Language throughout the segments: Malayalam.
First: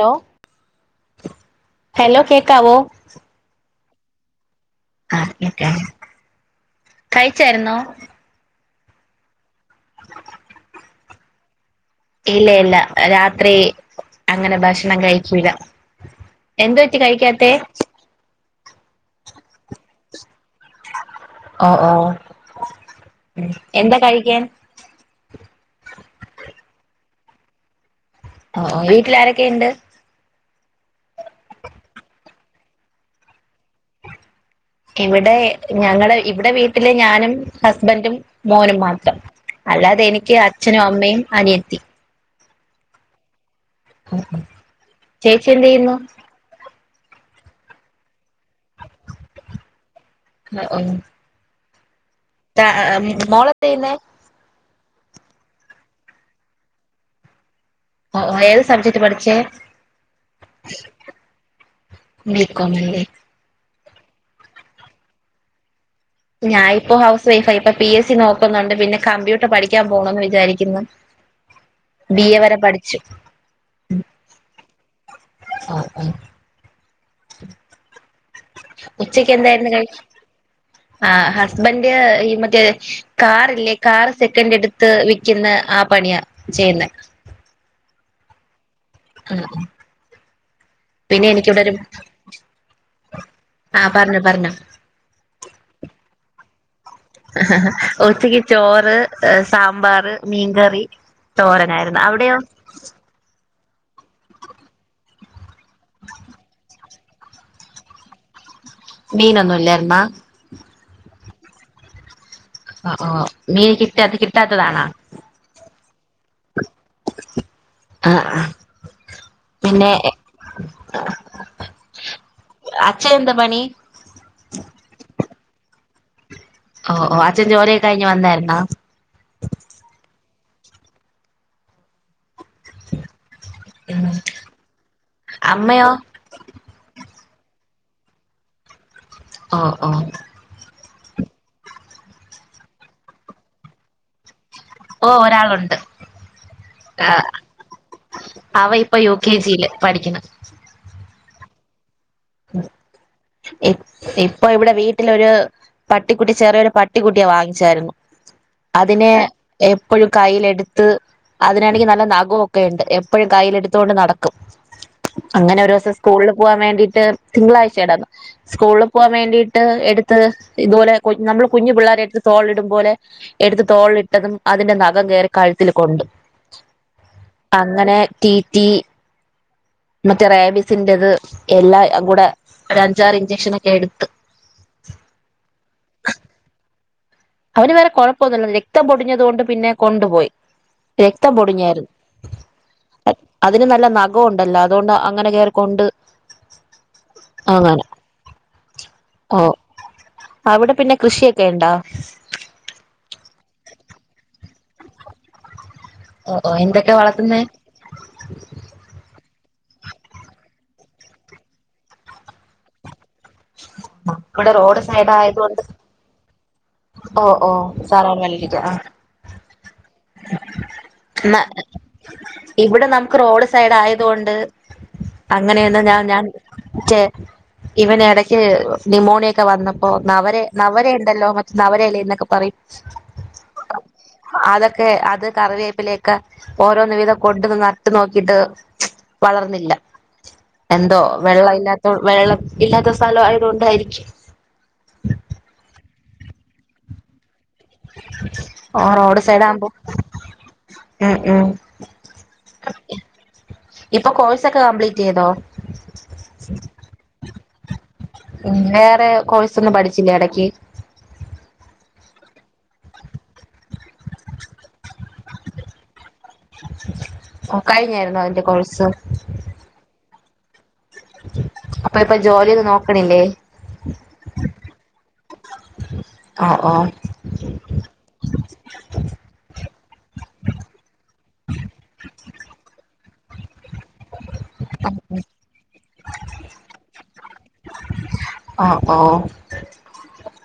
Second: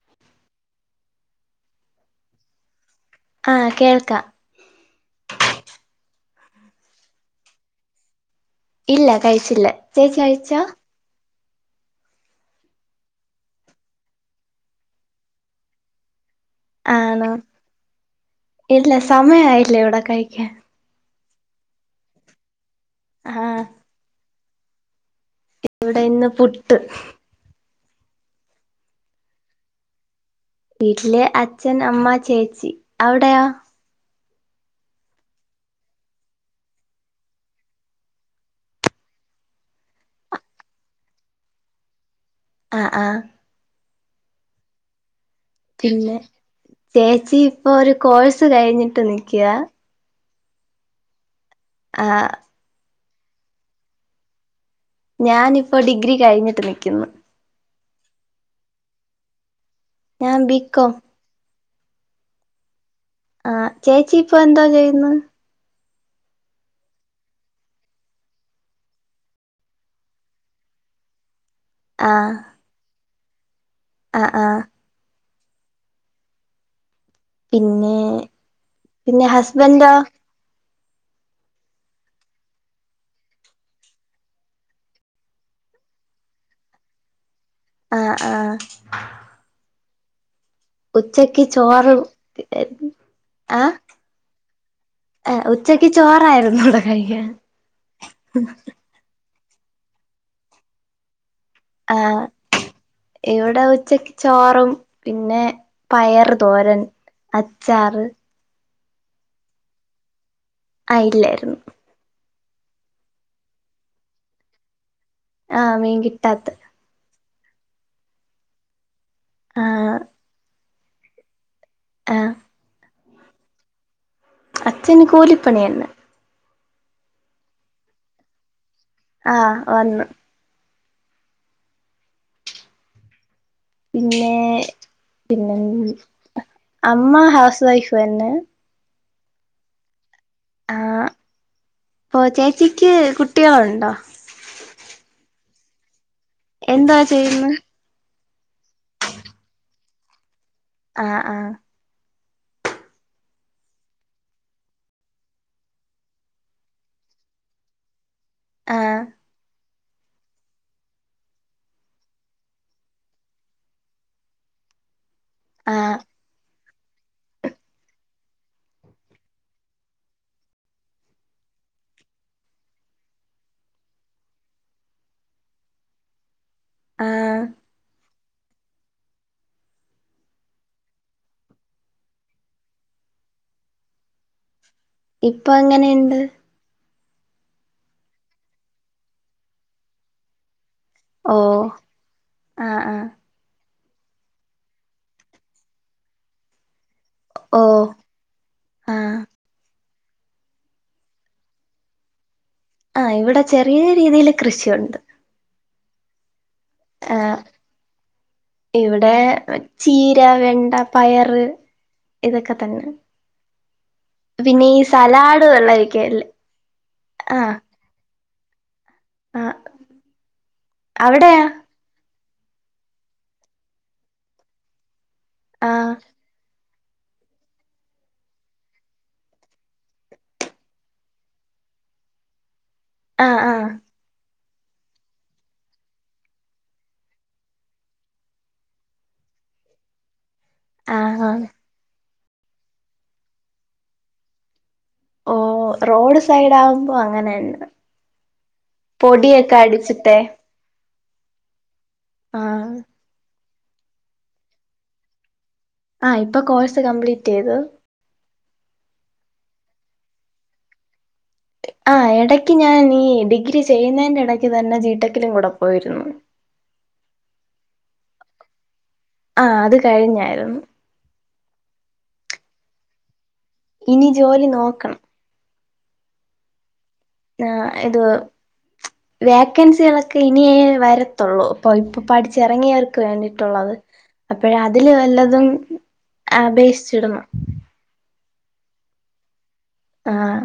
ഹലോ ഹലോ കേക്കാവോ? ആഹ് കേൾക്കാം. ആഹ് കേക്കാം, കഴിച്ചാരുന്നോ? ഇല്ല കഴിച്ചില്ലാ, ചേച്ചി കഴിച്ചോ? ഇല്ല ഇല്ല രാത്രി അങ്ങനെ ഭക്ഷണം കഴിക്കൂല്ല. എന്ത് പറ്റി ആണോ കഴിക്കാത്തേ? ഇല്ല സമയം ആയില്ല ഇവിടെ കഴിക്കാൻ. ആഹ് ആഹ്, ആഹ് എന്താ കഴിക്കാൻ? ഇവിടെ ഇന്ന് പുട്ട്. ആഹ് ആഹ്, വീട്ടിൽ ആരൊക്കെ ഉണ്ട്? വീട്ടില് അച്ഛൻ, അമ്മ, ചേച്ചി, അവിടെയോ? ഇവിടെ ഞങ്ങള് ഇവിടെ വീട്ടിലെ ഞാനും ഹസ്ബൻഡും, മോനും മാത്രം. അല്ലാതെ എനിക്ക് അച്ഛനും, അമ്മയും, അനിയത്തി. ആഹ് ആഹ്. മ്മ് മ്മ്. ചേച്ചി എന്ത് ചെയ് പിന്നെ ചേച്ചി ഇപ്പൊ ഒരു കോഴ്സ് കഴിഞ്ഞിട്ട് നിക്ക്യാ. ഹേ ഒന്ന്. ആഹ്. ആഹ് ആഹ് മോള് എന്താ ചെയ്യുന്നെ? ഞാനിപ്പോ ഡിഗ്രി കഴിഞ്ഞിട്ട് നിക്കുന്നു. ഓ ഓ ഏത് സബ്ജെക്ട് പഠിച്ചേ? ഞാൻ ബി കോം. ബി കോം അല്ലേ. ആഹ് ചേച്ചി ഇപ്പൊ എന്തോ ചെയ്യുന്നു? ഞാൻ ഇപ്പൊ ഹൗസ് വൈഫാ ഇപ്പം എസ് സി നോക്കുന്നുണ്ട്, പിന്നെ കമ്പ്യൂട്ടർ പഠിക്കാൻ പോണോന്നു വിചാരിക്കുന്നു. ബി ആഹ് എ വരെ പഠിച്ചു. ആഹ് ആഹ്. ആഹ് ആഹ്. പിന്നെ പിന്നെ ഉച്ചക്ക് എന്തായിരുന്നു കഴി ഹസ്ബൻഡോ ആഹ് ഹസ്ബൻഡ് ഈ മറ്റേ കാറ് ഇല്ലേ കാർ സെക്കന്റടുത്ത് ത്ത് വിക്കുന്ന ആ പണിയാ ചെയ്യുന്നെ. ആഹ് ആഹ്. ഉം ഉം. പിന്നെ ഉച്ചക്ക് എനിക്കിവിടൊരു ചോറ് ആഹ് പറഞ്ഞോ പറഞ്ഞോ. ഏഹ് ഉച്ചക്ക് ചോറായിരുന്നു ഇവിടെ കഴിക്കാൻ [inaudible] ഒച്ചക്ക് ചോറ് സാമ്പാറ് മീൻകറി തോരനായിരുന്നു ആഹ് അവിടെയോ? ഇവിടെ ഉച്ചക്ക് ചോറും പിന്നെ പയറ് തോരൻ അച്ചാറ് മീന ഒന്നും ഇല്ലാർന്നോ? ആ ഇല്ലായിരുന്ന്. ഒ ഓ മീൻ കിട്ടാത്ത് കിട്ടാത്തതാണോ? ആമീൻ കിട്ടാത്ത്. ആഹ് ആഹ് ആഹ് ആഹ് അച്ഛ എന്താ പണി? അച്ഛന് കൂലിപ്പണിയാണ്. ഓഓ അച്ഛൻ ജോലിയൊ കഴിഞ്ഞ് വന്നായിരുന്നോ? ആ വന്നു [inaudible] പിന്നെ, പിന്നെ മ് അമ്മയോ അമ്മ ഹൗസ് വൈഫെന്നെ. ആഹ് ആഹ് ആ പ്പൊ ചേച്ചിക്ക് കുട്ടികളുണ്ടോ? ഓ ഒരാളുണ്ട്. എന്താ ആ, ചെയ്യുന്നേ? അവ ഇപ്പ യു കെ ജിയില് പഠിക്കണ്. ആഹ് ആഹ് ഇപ്പ് ഇപ്പൊ വിടെ വീട്ടിലൊരു പട്ടിക്കുട്ടി ചെറിയൊരു പട്ടിക്കുട്ടിയെ വാങ്ങിച്ചാരുന്നു ആഹ് അതിനെ എപ്പഴും കയ്യിലെടുത്ത് അതിനാണെങ്കി നല്ല നഖോക്കെ ഉണ്ട് എപ്പോഴും കയ്യിലെടുത്തോണ്ട് നടക്കും. അങ്ങനെ ഒരു ദിവസം ആഹ് സ്കൂളിൽ പോകാൻ വേണ്ടിട്ട് തിങ്കളാഴ്ച [unintelligible] സ്കൂളിൽ പോവാൻ വേണ്ടിയിട്ട് എടുത്ത് ഇതുപോലെ കുൻ നമ്മൾ കുഞ്ഞു പിള്ളേരെ എടുത്ത് തോളിടും പോലെ എടുത്ത് തോളിലിട്ടതും അതിന്റെ നഖം കേറി കഴുത്തിൽ കൊണ്ട്. ആഹ് അങ്ങനെ റ്റിറ്റീ മറ്റേ റാബിസിന്റത് എല്ലാം കൂടെ ഒരു അഞ്ചാറ് ഇഞ്ചക്ഷനോക്കെ എടുത്ത് ! ! ! ! ! ! ! ! ! ! ! ! ! ! ! ! ! ! ! ! ! ! ! ! ! ! ! ! ! ! ! ഇപ്പൊ എങ്ങനെയുണ്ട്? അവന് വേറെ കുഴപ്പൊന്നുമില്ല രക്തം പൊടിഞ്ഞത് കൊണ്ട് പിന്നെ കൊണ്ടുപോയി. രക്തം ഓഹ് പൊടിഞ്ഞാരുന്നു. ആഹ് ആഹ് അതിന് നല്ല നഖംണ്ടല്ലോ അതോണ്ട് അങ്ങനെ കേറിക്കൊണ്ട് അങ്ങനെ ഓഹ് ആഹ് ഓ അവിടെ പിന്ന കൃഷിയൊക്കെ ഉണ്ടാ? ആ ഇവിടെ ചെറിയ രീതിയിൽ കൃഷിയുണ്ട്. ഓ ഓ എന്തെക് ആഹ ഇവിടെ ചീര, വെണ്ട, പയറ് ഇതൊക്കെ തന്നെ ഇവിടെ പിന്നെ ഈ റോഡ് സൈഡ് സലാഡ് ആയതുകൊണ്ട് വെള്ളരിക്കയില്ലേ? ഓ ഓ സാറ ആഹ് അവിടെയാ [unintelligible] ഇവിടെ നമുക്ക് റോഡ് സൈഡ് ആയത് കൊണ്ട് അങ്ങനെയൊന്ന് ആഹ് ഞാ ഞാൻ ചെ ഇവന് ഇടയ്ക്ക് നിമോണിയൊക്കെ വന്നപ്പോ നവരെ നവരെ ഉണ്ടല്ലോ നവരെല എന്നൊക്കെ പറയും. ആഹ് ആഹ് അതൊക്കെ അത് കറിവേപ്പിലേക്കെ ഓരോന്ന് വീതം കൊണ്ടന്ന് നട്ട് നോക്കിട്ട് വളർന്നില്ല. എന്തോ ആഹ് ആഹ് വെള്ളം ഇല്ലാത്ത വെള്ളം ഇല്ലാത്ത സ്ഥല ആയത്കൊണ്ടായിരിക്കും ഓ റോഡ് സൈഡ് ആകുമ്പോ അങ്ങനെന്നെ ആ റോഡ് സൈഡ് പൊടിയൊക്കെ ആകുമ്പോ അടിച്ചിട്ടെ ഉം ഉം ആ ഇപ്പൊ കോഴ്സ് ഒക്കെ കംപ്ലീറ്റ് ചെയ്തോ ആ ഇപ്പൊ കോഴ്സ് കംപ്ലീറ്റ് ചെയ്ത് ഉ വേറെ കോഴ്സ ഒന്നും പഠിച്ചില്ലേ ഇടക്ക് ആ ഇടക്ക് ഞാൻ ഈ ഡിഗ്രി ചെയ്യുന്നതിന്റെ ഇടക്ക് തന്നെ ജിടെക്കിലും കൂടെ പോയിരുന്നു കഴിഞ്ഞായിരുന്നു അതിന്റെ കോഴ്സ് ആഹ അത് കഴിഞ്ഞായിരുന്നു അപ്പൊ ഇപ്പൊ ജോലിയൊന്നും നോക്ണില്ലേ ഇനി ജോലി നോക്കണം ആ ഓ ആ ഇത് ! ! ! ! ! ! ! ! ! ! ! ! ! ! ! ! ! ! ! ! ! ! ! വേക്കൻസികളൊക്കെ ഇനേ വരത്തുള്ളൂ അപ്പൊ ഇപ്പൊ പഠിച്ചിറങ്ങിയവർക്ക് വേണ്ടിയിട്ടുള്ളത് അപ്പോഴ അതില് വല്ലതും അപേക്ഷിച്ചിടണം ഓ ഓ ആഹ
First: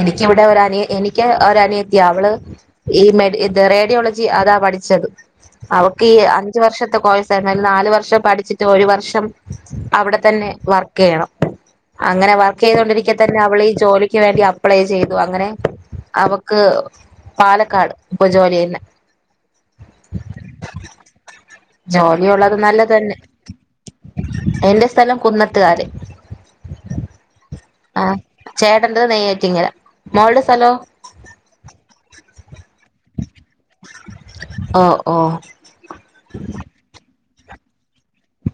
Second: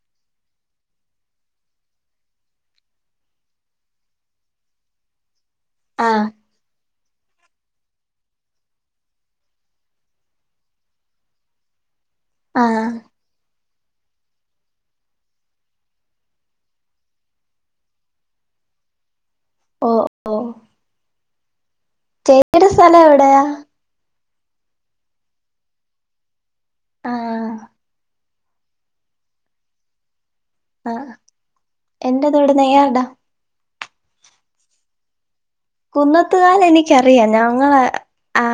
എനിക്കിവിടെ ഒരു അനി എനിക്ക് ഒരു അനിയത്തിയ അവള് ഈ മെഡ ഇ റേഡിയോളജി അതാ പഠിച്ചത് അവക്ക് ഈ ആഹ് അഞ്ച് വർഷത്തെ കോഴസ ഇനി നാല് വർഷം പഠിച്ചിട്ട് ഒരു വർഷം അവിടെ തന്നെ വർക്ക് ചെയ്യണം അങ്ങനെ വർക്ക് ആഹ് ചെയ്തുകൊണ്ടിരിക്കെ തന്നെ അവളീ ജോലിക്ക് വേണ്ടി അപ്ലൈ ചെയ്തു അങ്ങനെ അവക്ക് പാലക്കാട് ഇപ്പൊ ജോലിന്നെ ഓ ഓ ജോലിയ ഉള്ളത് ചേച്ചിയുടെ സ്ഥലം നല്ലതന്നെ എവിടെയാ എന്റെ സ്ഥലം കുന്നത് കാര് ആഹ ആഹ ചേടന്റെ ത് നെയ്യാറ്റികര മോളുടെ സ്ഥലോ ആ എന്റെതോടെ നെയ്യാർ ടാ ഓ ഓ കുന്നത്തുകാല എനിക്കറിയാം ഞങ്ങള ആ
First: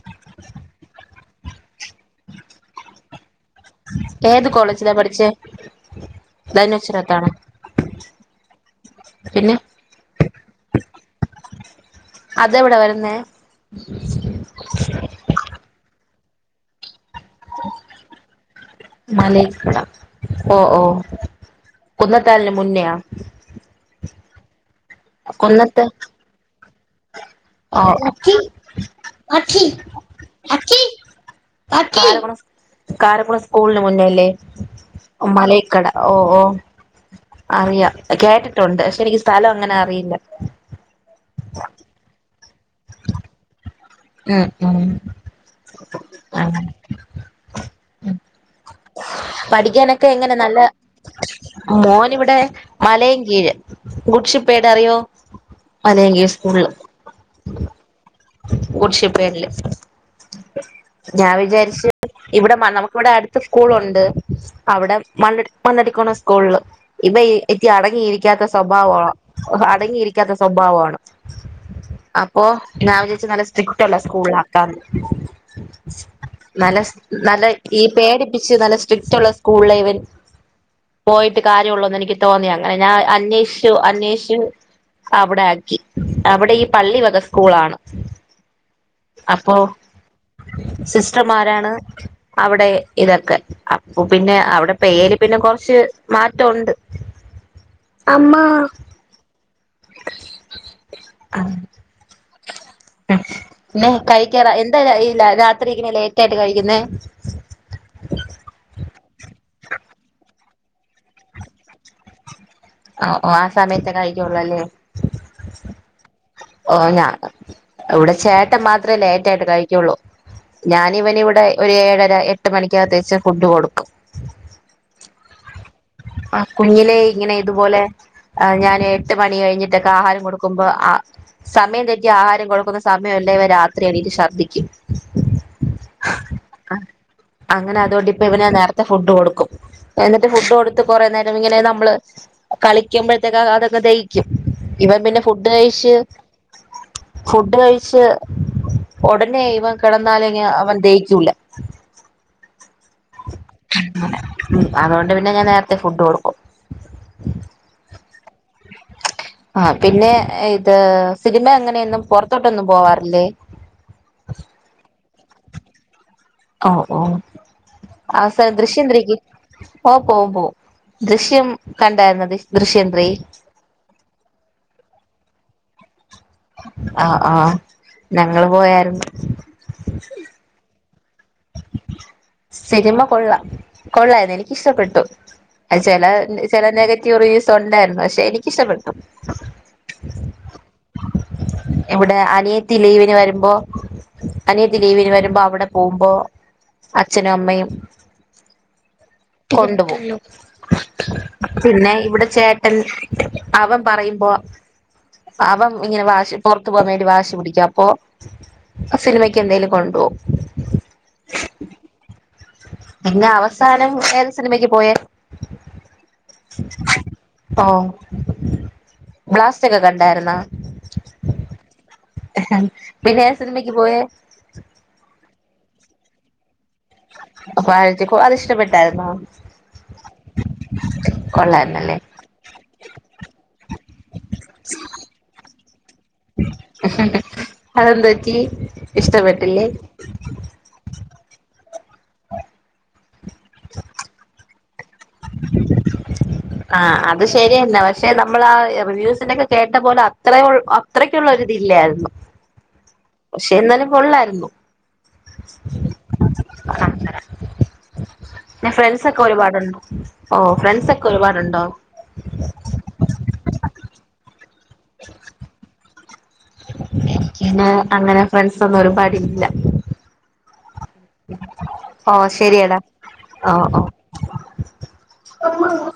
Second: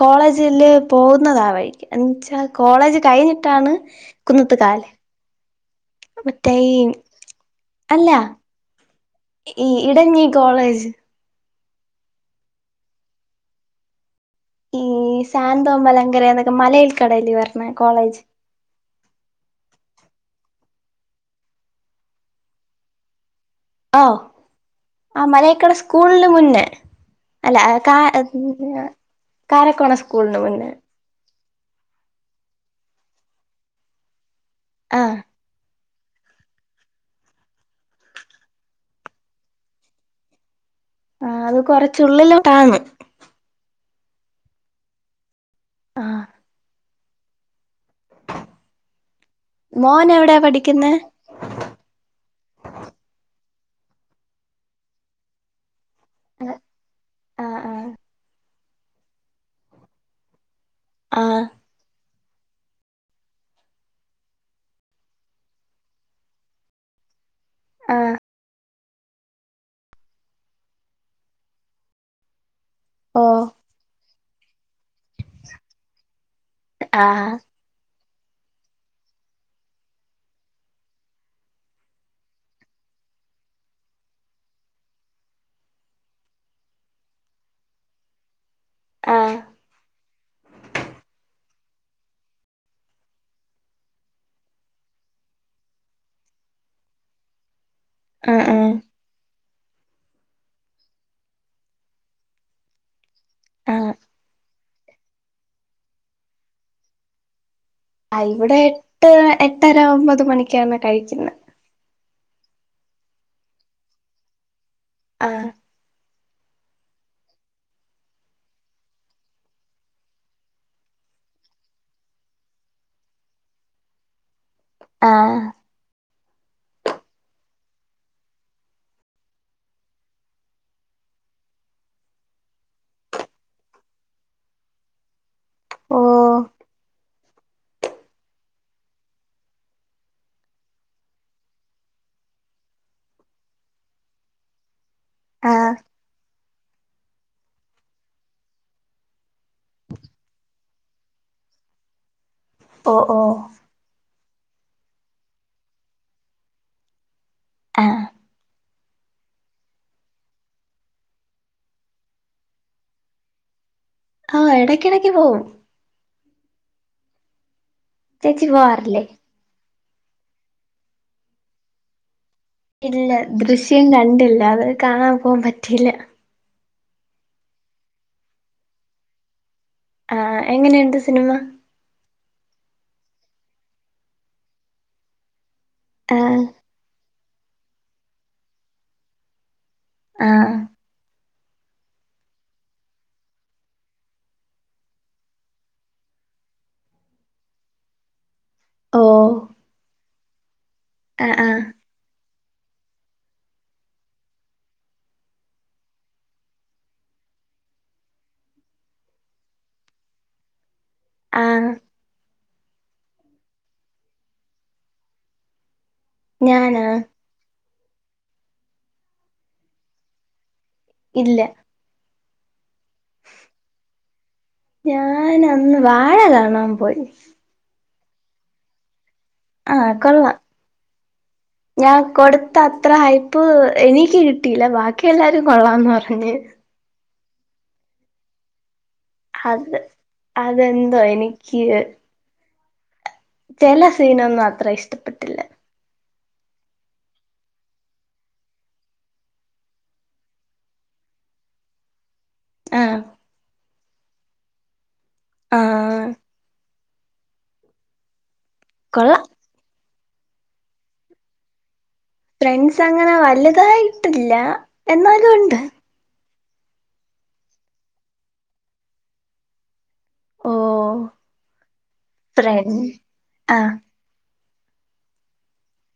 കോളേജ് ല് പോകുന്നതാ വഴിക്ക് എന്നച്ചാൽ കോളേജ് കഴിഞ്ഞിട്ടാണ് ഏത് കുന്നത്ത്കാ ല് കോളേജിലാ പഠിച്ചേ അ വച്ചനത്താണ് അല്ല ഈ ഇടഞ്ഞി കോളേജ് അതെവിടെ വരുന്നേ ഈ സാന്തോ മലങ്കര എന്നൊക്കെ മലയിൽ കടൽി പറഞ്ഞ കോളേജ് മല ഓ ഓ കുന്നത്താലിന് മുന്നയാാ ഓ ആ മലേക്കട കൊന്നത്ത് സ്കൂളിന് മുന്നേ അല്ല ഓ കാ കാരക്കോണ സ്കൂളിന് മുന്നേ കാരക്കുളം സ്കൂളിന് മുന്നേ അല്ലേ ആ മലേ ക്കട ഓ ഓ അറിയാം കേട്ടിട്ടുണ്ട് പക്ഷെ എനിക്ക് സ്ഥലം അങ്ങനെ അറിയില്ല ആ അത് കൊറച്ചുള്ളിലോട്ട ഉം ഉം ആ ഉ മോൻ പഠിക്കാനൊക്കെ എങ്ങനെ എവിടെയാ നല്ല പഠിക്കുന്നേ മോൻ ഇവിടെ മലയും കീഴ് ഗുഷിപ്പേട അറിയോ മ ലയങ്കി സ്കൂളില് ആഹ ആഹ കുടിശിപ്പല്ലേ ആ ഞാൻ വിചാരിച്ച ഇവിടെ നമുക്ക്ിവിടെ അടുത്ത സ്കൂളുണ്ട് അവിടെ മണ്ണ് മണ്ണടിക്കോണ സ്കൂളില് ഇവൻ ആ അടങ്ങിരിക്ക ഇരിക്കാത്ത സ്വഭാവ അടങ്ങിയിരിക്കാത്ത സ്വഭാവാണ് അപ്പൊ ഞാൻ ഓ വിചാരിച്ചു നല്ല സ്ട്രിക്ട്ള്ള സ്കൂളി ആക്കാന്ന് നല്ല ആ നല്ല ഈ പേടിപ്പിച്ച് നല്ല സ്ട്രിക്റ്റ് ഉള്ള സ്കൂളിലെ ഇ വൻ പോയിട്ട് കാര്യമുള്ളൂന്ന് എനിക്ക് തോന്നി അങ്ങനെ ഞാൻ അന്വേഷിച്ചു അന്വേഷിച്ച് അവിടെ ആക്കി അവിടെ ഈ പള്ളി വക സ്കൂളാണ് ആ അപ്പൊ സിസ്റ്റർമാരാണ് അവിടെ ഇതൊക്കെ അപ്പൊ പിന്നെ അവിടെ പേര് പിന്നെ കൊറച്ച് മാറ്റണ്ട് ആ അമ്മാ ആ ആ പിന്നെ കഴിക്കാറ എന്താ രാത്രി ഇങ്ങനെ ലേറ്റ് ആയിട്ട് കഴിക്കുന്നെ ആ ഇവിടെ എട്ട് എട്ടര ഒമ്പത് മണിക്കാണ് കഴിക്കുന്നെ ഓ ആ സമയത്തെ കഴിക്കുള്ളല്ലേ ആ ഓ ഞാ ഇവിടെ ചേട്ടൻ മാത്രമേ ലേറ്റ് ആയിട്ട് കഴിക്കുള്ളൂ ഞാനിവന് ഇവിടെ ഒരു ഏഴര എട്ട് മണിക്കകത്തേച്ച് ഫുഡ് കൊടുക്കും ആഹ ആ കുഞ്ഞിലേ ഇങ്ങനെ ഇതുപോലെ ആ ഞാന് എട്ട് മണി കഴിഞ്ഞിട്ടക്കെ ആഹാരം കൊടുക്കുമ്പോ അ സമയം തെറ്റി ആഹാരം കൊടുക്കുന്ന സമയവല്ലേ ഇവൻ രാത്രി യെണീറ്റു ശർദ്ദിക്കും ഓ ആ അങ്ങനെ അതുകൊണ്ട് ഇപ്പൊ ഇവന് നേരത്തെ ഫുഡ് കൊടുക്കും എന്നിട്ട് ഫുഡ് കൊടുത്ത് കൊറേ നേരം ഇങ്ങനെ നമ്മള് കളിക്കുമ്പോഴത്തേക്ക് അതൊക്കെ ദഹിക്കും ഇവൻ പിന്നെ ഫുഡ് ആ കഴിച്ച് ഫുഡ് കഴിച്ച് ഉടനെ ഇവൻ കിടന്നാലും അവന് ദഹി ക്കൂല ഓ ഓ അ അതുകൊണ്ട് പിന്നെ ഞാൻ നേരത്തെ ഫുഡ് കൊടുക്കും ആ ആ പിന്നെ ഇത് സിനിമ അ ങ്ങനെയൊന്നും പുറത്തോട്ടൊന്നും പോവാറില്ലേ ആ എടക്കിടക്ക് പോകും ഓ ഓ ആസർ ചേച്ചി ദൃശ്യം ത്രീ പോവാറില്ലേ ക്ക് ഓ പോവും പോവും ദൃശ്യം കണ്ടായിരുന്നോ ദൃശ്യം ത്രീ ഇല്ല ദൃശ്യം കണ്ടില്ല അത് കാണാൻ പോവാൻ പറ്റിയില്ല ആഹ ആഹ ഞങ്ങള് പോയാര്ന്നു ആ എങ്ങനെയുണ്ട് സിനിമ സിനിമ കൊള്ളാം കൊള്ളായിരുന്നു എനിക്ക് ഇഷ്ട്ട പ്പെട്ടു ചെല ആ ചെല നെഗറ്റീവ് റിവ്യൂസ് ഉണ്ടായിരുന്നു പക്ഷെ എനിക്കിഷ്ട്ട പ്പെട്ടു ആ ഇവിടെ അനിയത്തി ലീവിന് വരുമ്പൊ അനിയത്തി ലീവിന് വരുമ്പൊ അവിടെ പോവുമ്പൊ അച്ഛനും അമ്മയും ഓ കൊണ്ടു പോകും ആ ആ പിന്നെ ഇവിടെ ചേട്ട എ അവൻ പറയുമ്പോ അവൻ ഇങ്ങനെ വാശി പുറത്ത് പോകാൻ വേണ്ടി വാശി പിടിക്കും അപ്പൊ സിനിമയ്ക്ക് എന്തേലും കൊണ്ടോവും ആഹ പിന്നെ അവസാനം ഏത് സിനിമയ്ക്ക് പോയേ ഞാനാ ഓ ബ്ലാസ്റ്റക്കെ കണ്ടാരുന്നാ ഇല്ല എ ഹ പിന്നെ ഏത് സിനിമക്ക് പോയെ ഞാൻ അന്ന് വാഴ കാണാൻ പോയി അപ്പഴക്ക അത് ഇഷ്ടപ്പെട്ടായിരുന്നോ ആഹ കൊള്ളാം കൊള്ളായി ഞാൻ കൊടുത്ത അത്ര ഹൈപ്പ് എനിക്ക് കിട്ടീല ബാക്കി എല്ലാരും കൊള്ളാംന്ന് പറഞ്ഞ് അ ഹ അതെന്തുപ്പറ്റി അത് അത് അതെന്തോ എനിക്ക് ചെല സീനൊന്നും അത്ര ഇഷ്ടപ്പെടട്ടി [unintelligible] ആ അത് ശരിയന്ന പക്ഷെ നമ്മൾ ആ റിവ്യൂസിനൊക്കെ കേട്ട പോലെ അത്രേ ഉള്ള അത്രയ്ക്കുള്ള ഒര് ഇതില്ലായിരുന്നു ആഹ പക്ഷെ എന്നാലും കൊള്ളായിരുന്നു ആ ഫ്രണ്ട്സൊക്കെ കൊള്ളാം ഒരുപാടുണ്ടോ ഓ ഫ്രണ്ട്സ് ഒക്കെ ഒരുപാടുണ്ടോ ഫ്രണ്ട്സ് അങ്ങനെ വലുതായിട്ടില്ല എന്നാലും ഉണ്ട് എനിക്ക് പിന്നെ അങ്ങനെ ഫ്രണ്ട്സൊന്നും ഒരുപാടില്ല ഓ ഓ ഫ്രണ്ട് ശരിയടാ ആഹ് ഓഹ് ഓ